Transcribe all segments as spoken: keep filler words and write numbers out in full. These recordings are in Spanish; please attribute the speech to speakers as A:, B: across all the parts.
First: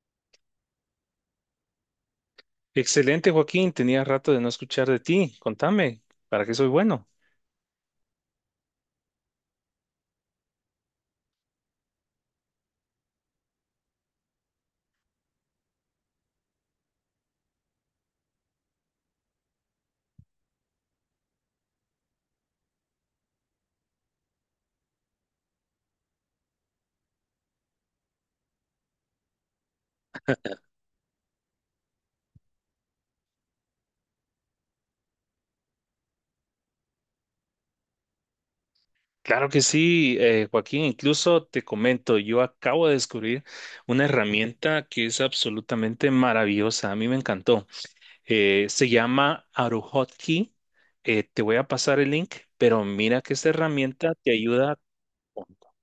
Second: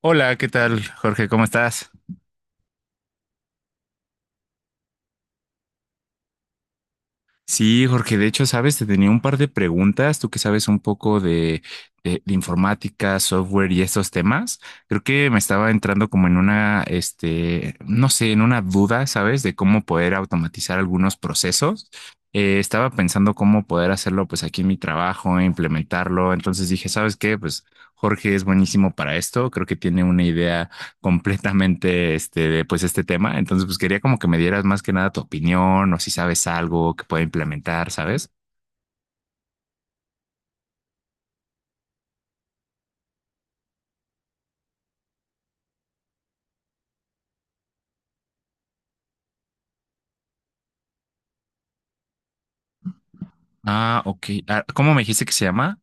A: Hola, ¿qué tal, Jorge? ¿Cómo estás?
B: Excelente, Joaquín. Tenía rato de no escuchar de ti. Contame, ¿para qué soy bueno?
A: Sí, Jorge, de hecho, sabes, te tenía un par de preguntas, tú que sabes un poco de, de- de informática, software y esos temas. Creo que me estaba entrando como en una, este, no sé, en una duda, ¿sabes? De cómo poder automatizar algunos procesos. Eh, estaba pensando cómo poder hacerlo, pues, aquí en mi trabajo, implementarlo. Entonces dije, ¿sabes qué? Pues Jorge es buenísimo para esto. Creo que tiene una idea completamente este, pues este tema. Entonces, pues quería como que me dieras más que nada tu opinión o si sabes algo que pueda implementar, ¿sabes?
B: Claro que sí, eh, Joaquín. Incluso te comento, yo acabo de descubrir una herramienta que es absolutamente maravillosa. A mí me encantó. Eh, se llama Aruhotkey. Eh, te voy a pasar el link, pero mira que esta
A: Ah,
B: herramienta
A: ok.
B: te
A: Ah,
B: ayuda
A: ¿cómo me dijiste que se
B: con
A: llama?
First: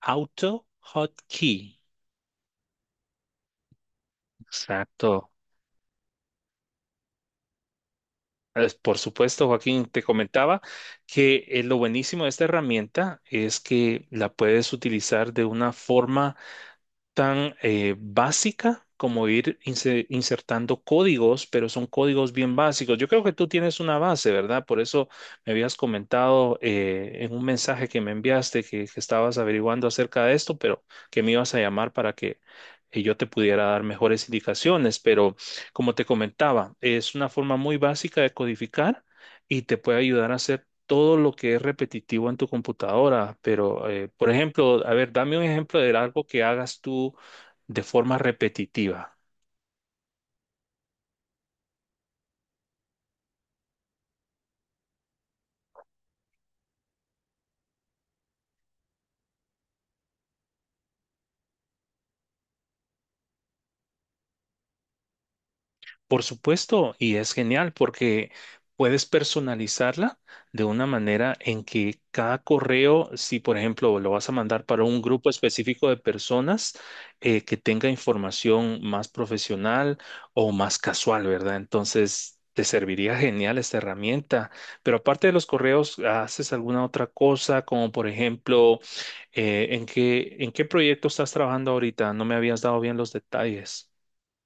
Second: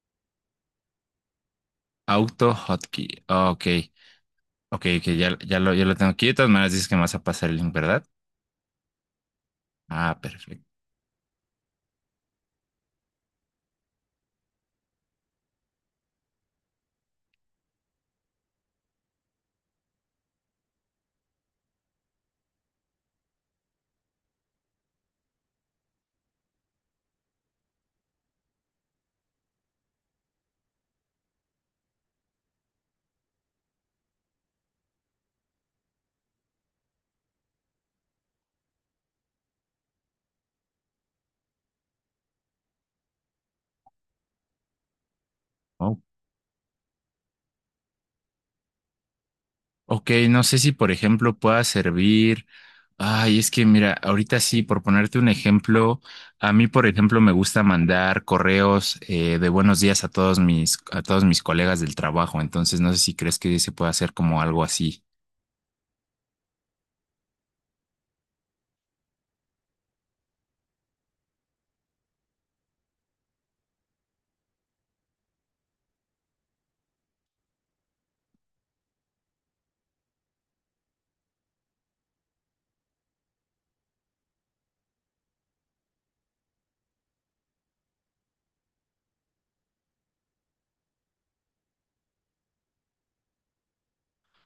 B: AutoHotkey.
A: Auto Hotkey. Ah, ok. Ok, que
B: Exacto.
A: ya, ya lo, ya lo tengo aquí. De todas maneras, dices que me vas a pasar el link, ¿verdad?
B: Pues, por supuesto, Joaquín, te
A: Ah,
B: comentaba
A: perfecto.
B: que eh, lo buenísimo de esta herramienta es que la puedes utilizar de una forma tan eh, básica como ir inse- insertando códigos, pero son códigos bien básicos. Yo creo que tú tienes una base, ¿verdad? Por eso me habías comentado eh, en un mensaje que me enviaste que, que estabas averiguando acerca de esto, pero que me ibas a llamar para que eh, yo te pudiera dar mejores indicaciones. Pero como te comentaba, es una forma muy básica de codificar. Y te puede ayudar a hacer todo lo que es repetitivo en tu computadora, pero, eh, por ejemplo, a ver, dame un ejemplo de algo que hagas tú de forma repetitiva.
A: Ok, no sé si por ejemplo pueda servir. Ay, es que mira, ahorita sí, por ponerte un ejemplo, a mí por ejemplo me gusta mandar correos eh, de buenos días a todos mis a todos mis colegas del trabajo, entonces no sé si crees que se pueda hacer como algo así.
B: Por supuesto, y es genial porque puedes personalizarla de una manera en que cada correo, si por ejemplo lo vas a mandar para un grupo específico de personas eh, que tenga información más profesional o más casual, ¿verdad? Entonces te serviría genial esta herramienta, pero aparte de los correos, ¿haces alguna otra cosa? Como por ejemplo, eh, ¿en qué, en qué proyecto estás trabajando ahorita? No me habías dado bien los detalles.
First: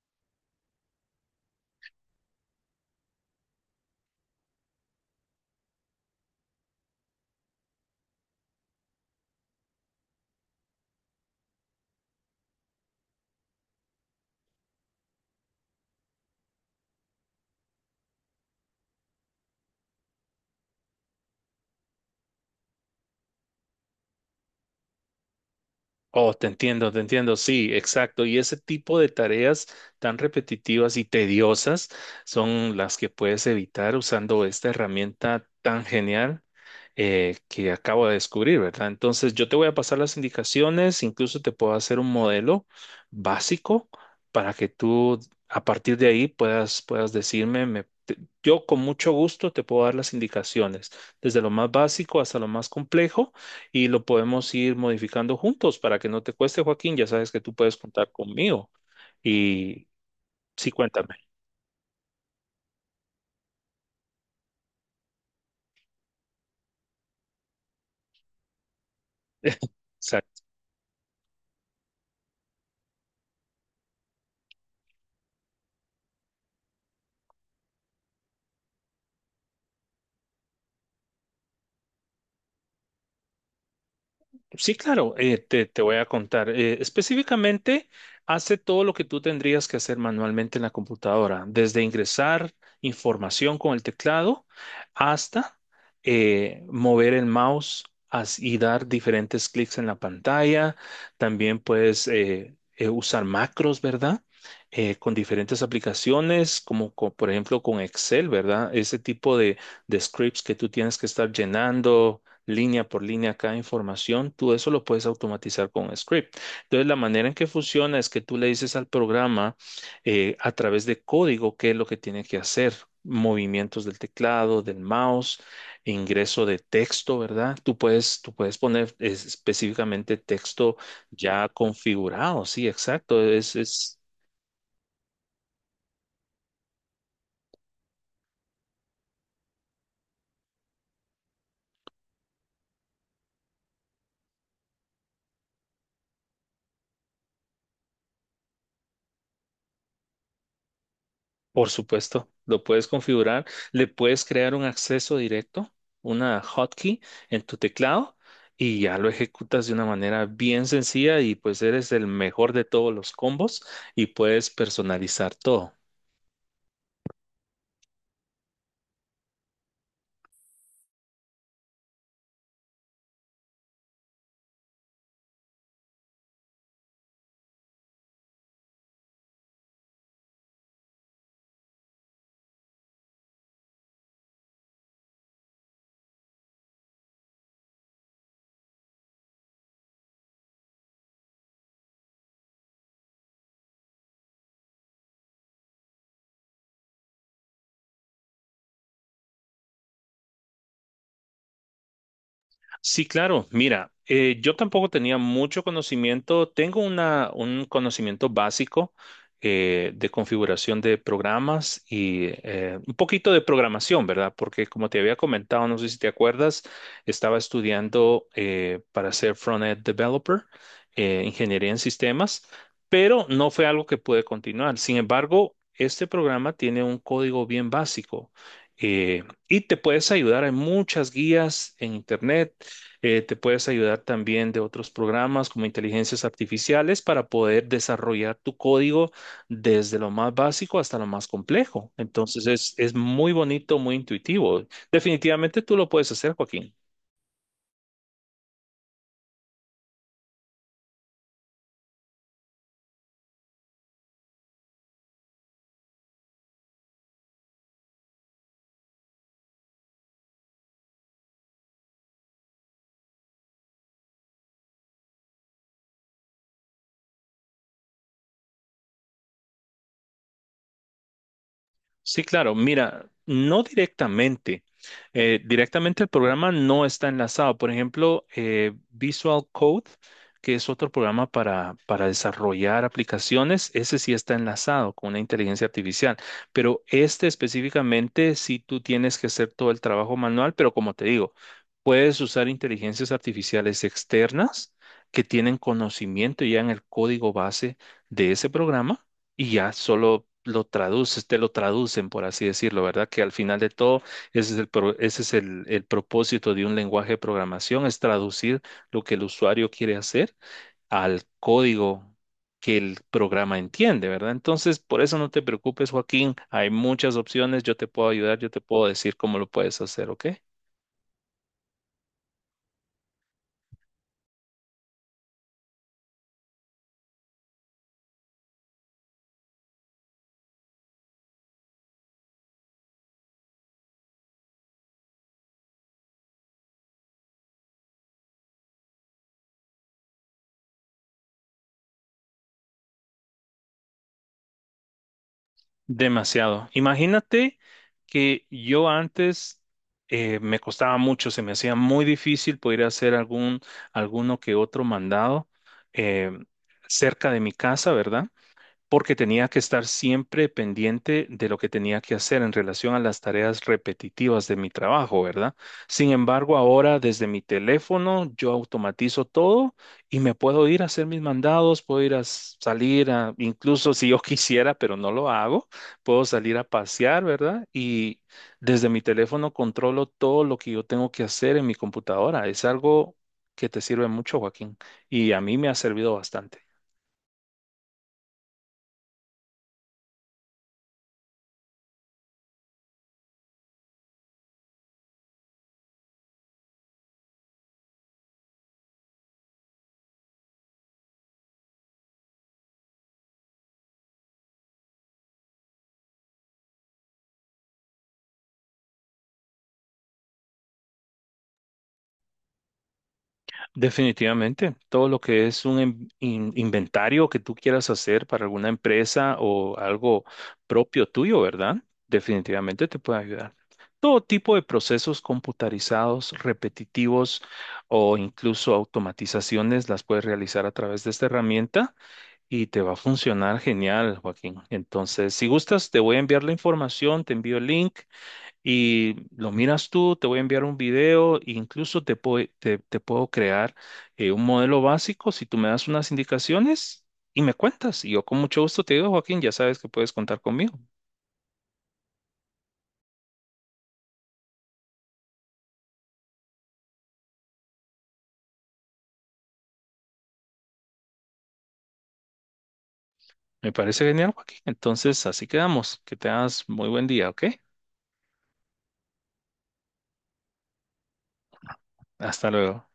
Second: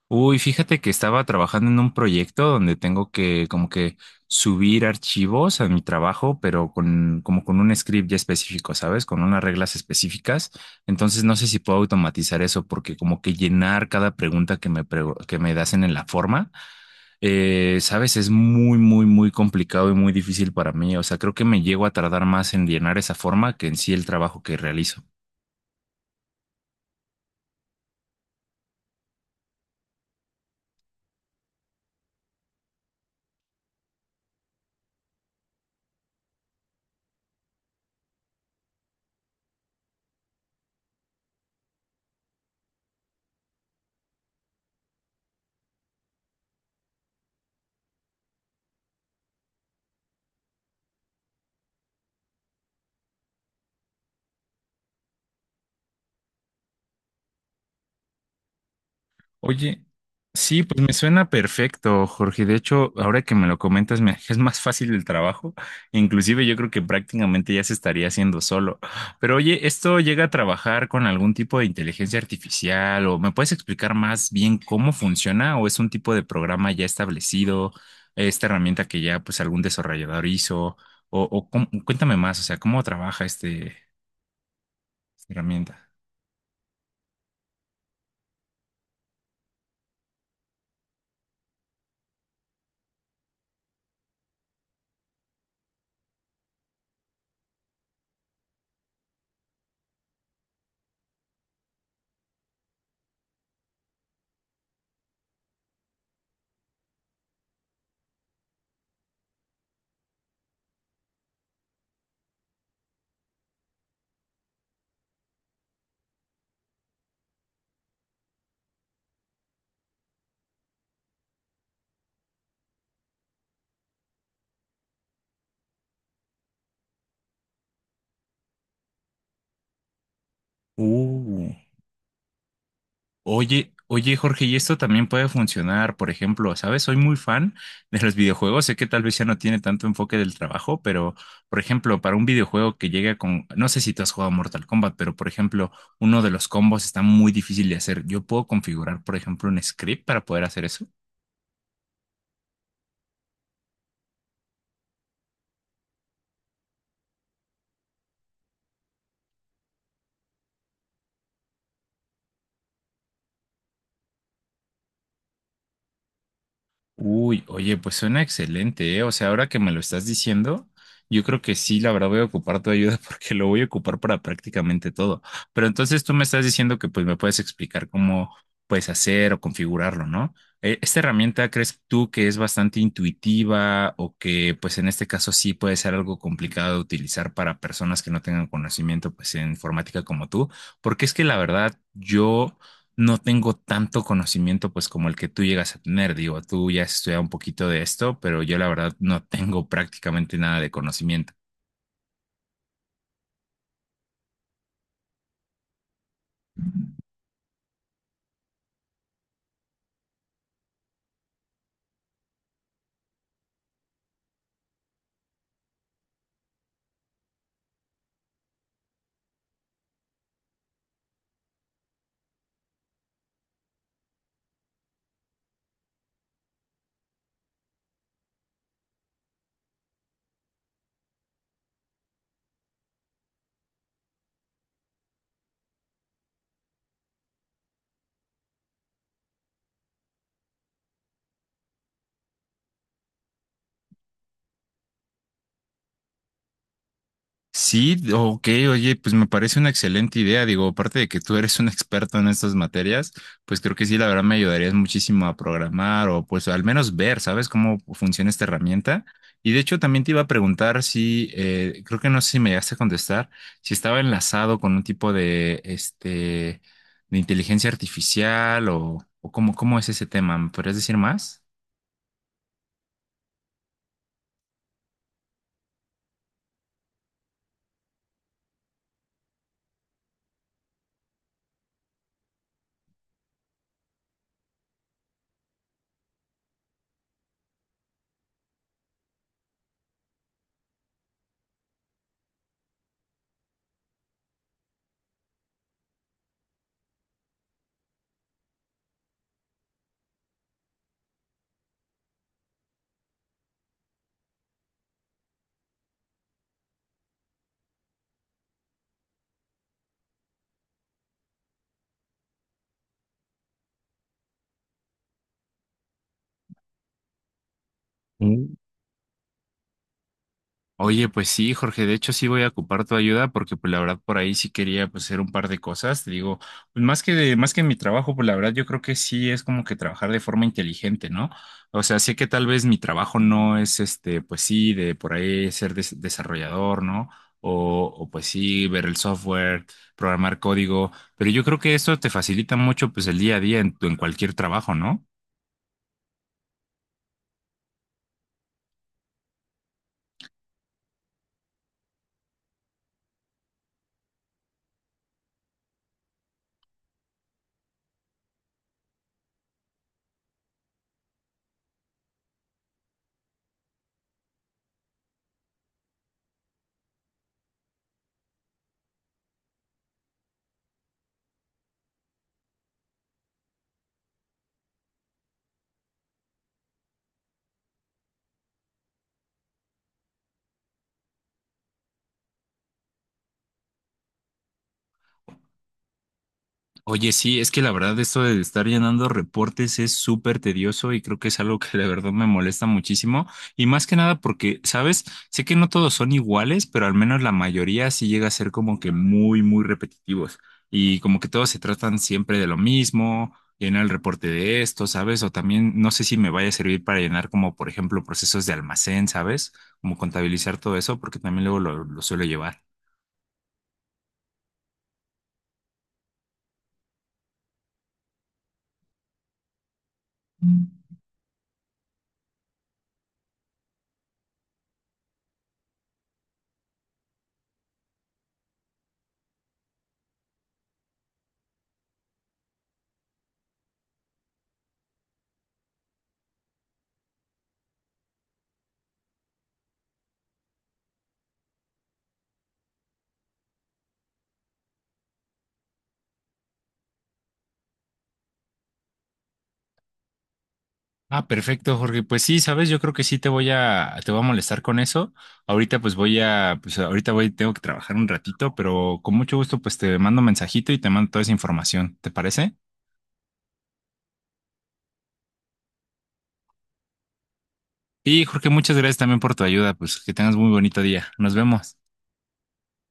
A: Uy, fíjate que estaba trabajando en un proyecto donde tengo que como que subir archivos a mi trabajo, pero con como con un script ya específico, ¿sabes? Con unas reglas específicas. Entonces no sé si puedo automatizar eso porque como que llenar cada pregunta que me pregu- que me hacen en la forma, eh, ¿sabes? Es muy, muy, muy complicado y muy difícil para mí. O sea, creo que me llego a tardar más en llenar esa forma que en sí el trabajo que realizo.
B: Oh, te entiendo, te entiendo, sí, exacto. Y ese tipo de tareas tan repetitivas y tediosas son las que puedes evitar usando esta herramienta tan genial eh, que acabo de descubrir, ¿verdad? Entonces, yo te voy a pasar las indicaciones, incluso te puedo hacer un modelo básico para que tú a partir de ahí puedas, puedas decirme, me- te- yo con mucho gusto te puedo dar las indicaciones, desde lo más básico hasta lo más complejo y lo podemos ir modificando juntos para que no te cueste, Joaquín. Ya sabes que tú puedes contar conmigo.
A: Oye,
B: Y
A: sí,
B: sí,
A: pues me
B: cuéntame.
A: suena perfecto, Jorge. De hecho, ahora que me lo comentas, me es más fácil el trabajo. Inclusive yo creo que prácticamente ya se estaría haciendo solo. Pero oye, ¿esto llega a
B: Exacto.
A: trabajar con algún tipo de inteligencia artificial? ¿O me puedes explicar más bien cómo funciona? ¿O es un tipo de programa ya establecido? ¿Esta herramienta que ya pues algún desarrollador hizo? O, o cómo- cuéntame más, o sea, ¿cómo trabaja este,
B: Sí, claro,
A: esta
B: eh, te, te
A: herramienta?
B: voy a contar. Eh, específicamente, hace todo lo que tú tendrías que hacer manualmente en la computadora, desde ingresar información con el teclado hasta eh, mover el mouse as- y dar diferentes clics en la pantalla. También puedes eh, eh, usar macros, ¿verdad? Eh, con diferentes aplicaciones, como co- por ejemplo con Excel, ¿verdad? Ese tipo de, de scripts que tú tienes que estar llenando línea por línea cada información, tú eso lo puedes automatizar con un script. Entonces, la manera en que funciona es que tú le dices al programa eh, a través de código qué es lo que tiene que hacer. Movimientos del teclado, del mouse, ingreso de texto, ¿verdad? Tú puedes, tú puedes poner es- específicamente texto ya
A: Uh.
B: configurado, sí, exacto, es,
A: Oye,
B: es
A: oye, Jorge, y esto también puede funcionar, por ejemplo, ¿sabes? Soy muy fan de los videojuegos, sé que tal vez ya no tiene tanto enfoque del trabajo, pero, por ejemplo, para un videojuego que llega con, no sé si tú has jugado Mortal Kombat, pero, por ejemplo, uno de los combos está muy difícil de hacer. Yo puedo configurar, por ejemplo, un script para poder hacer eso.
B: por supuesto, lo puedes configurar, le puedes crear un acceso directo, una hotkey en tu teclado y ya lo ejecutas de una manera bien sencilla y pues eres el mejor de todos los combos y puedes personalizar todo.
A: Uy, oye, pues suena excelente, ¿eh? O sea, ahora que me lo estás diciendo, yo creo que sí, la verdad voy a ocupar tu ayuda porque lo voy a ocupar para prácticamente todo. Pero entonces tú me estás diciendo que pues me puedes explicar cómo puedes hacer o configurarlo, ¿no? Eh, ¿Esta herramienta crees tú que es bastante intuitiva o que pues en este caso sí puede ser algo complicado de utilizar para personas que no tengan conocimiento pues en informática como tú? Porque es que la verdad yo no tengo tanto conocimiento pues como el que tú llegas a tener. Digo, tú ya has estudiado un poquito de esto, pero yo la verdad no tengo prácticamente nada de conocimiento.
B: Sí, claro. Mira, eh, yo tampoco tenía mucho conocimiento. Tengo una, un conocimiento básico eh, de configuración de programas y eh, un poquito de programación, ¿verdad? Porque como te había comentado, no sé si te acuerdas, estaba estudiando eh, para ser front-end developer, eh, ingeniería en sistemas, pero no fue algo que pude continuar. Sin embargo, este programa tiene un código bien básico. Eh, y te puedes ayudar en muchas guías en internet, eh, te puedes ayudar también de otros programas como inteligencias artificiales para poder desarrollar tu código desde lo más básico hasta lo más complejo. Entonces es, es muy bonito, muy intuitivo. Definitivamente tú lo puedes hacer, Joaquín.
A: Sí, ok, oye, pues me parece una excelente idea. Digo, aparte de que tú eres un experto en estas materias, pues creo que sí, la verdad me ayudarías muchísimo a programar o pues al menos ver, ¿sabes cómo funciona esta herramienta? Y de hecho también te iba a preguntar si, eh, creo que no sé si me llegaste a contestar, si estaba enlazado con un tipo de, este, de inteligencia artificial o, o cómo, cómo es ese tema. ¿Me podrías decir más?
B: Sí, claro. Mira, no directamente. Eh, directamente el programa no está enlazado. Por ejemplo, eh, Visual Code, que es otro programa para, para desarrollar aplicaciones, ese sí está enlazado con una inteligencia artificial. Pero este específicamente, sí tú tienes que hacer todo el trabajo manual, pero como te digo, puedes usar inteligencias artificiales externas que tienen conocimiento ya en el código base de ese programa y ya solo lo traduces, te lo traducen, por así decirlo, ¿verdad? Que al final de todo, ese es el, pro- ese es el, el propósito de un lenguaje de programación, es traducir lo que el usuario quiere hacer al código que el programa entiende, ¿verdad? Entonces, por eso no te preocupes, Joaquín, hay muchas opciones, yo te puedo ayudar, yo te puedo decir cómo lo puedes hacer, ¿ok?
A: Oye, pues sí, Jorge, de hecho sí voy a ocupar tu ayuda porque pues la verdad por ahí sí quería pues hacer un par de cosas, te digo, pues más que de, más que mi trabajo, pues la verdad yo creo que sí es como que trabajar de forma inteligente, ¿no? O sea, sé que tal vez mi trabajo no es este, pues sí, de por ahí ser des- desarrollador, ¿no? O, o pues sí, ver el software, programar código, pero yo creo que esto te facilita mucho pues el día a día en, tu- en cualquier trabajo, ¿no?
B: Demasiado. Imagínate que yo antes eh, me costaba mucho, se me hacía muy difícil poder hacer algún, alguno que otro mandado eh, cerca de mi casa, ¿verdad? Porque tenía que estar siempre pendiente de lo que tenía que hacer en relación a las tareas repetitivas de mi trabajo, ¿verdad? Sin embargo, ahora desde mi teléfono yo automatizo todo y me puedo ir a hacer mis mandados, puedo ir a s- salir a, incluso si yo quisiera, pero no lo hago, puedo salir a pasear, ¿verdad? Y desde mi teléfono controlo todo lo que yo tengo que hacer en mi computadora. Es algo que te sirve mucho, Joaquín, y a mí me ha servido bastante.
A: Oye, sí, es que la verdad esto de estar llenando reportes es súper tedioso y creo que es algo que la verdad me molesta muchísimo. Y más que nada porque, ¿sabes? Sé que no todos son iguales, pero al menos la mayoría sí llega a ser como que muy, muy repetitivos. Y como que todos se tratan siempre de lo mismo, llenar el reporte de esto, ¿sabes? O también no sé si me vaya a servir para llenar como, por ejemplo, procesos de almacén, ¿sabes? Como contabilizar todo eso, porque también luego lo, lo suelo llevar.
B: Definitivamente, todo lo que es un in- in- inventario que tú quieras hacer para alguna empresa o algo propio tuyo, ¿verdad? Definitivamente te puede ayudar. Todo tipo de procesos computarizados, repetitivos o incluso automatizaciones las puedes realizar a través de esta herramienta y te va a funcionar genial, Joaquín. Entonces, si gustas, te voy a enviar la información, te envío el link y lo miras tú, te voy a enviar un video, e incluso te, pue- te, te puedo crear eh, un modelo básico si tú me das unas indicaciones y me cuentas. Y yo con mucho gusto te digo, Joaquín, ya sabes que puedes contar conmigo.
A: Ah, perfecto, Jorge. Pues sí, sabes, yo creo que sí te voy a, te voy a molestar con eso. Ahorita pues voy a, pues ahorita voy, tengo que trabajar un ratito, pero con mucho gusto pues te mando un mensajito y te mando toda esa información, ¿te parece?
B: Me parece genial, Joaquín. Entonces, así quedamos. Que tengas muy buen día, ¿ok?
A: Y Jorge, muchas gracias también por tu ayuda, pues que tengas muy bonito día. Nos vemos.
B: Hasta luego.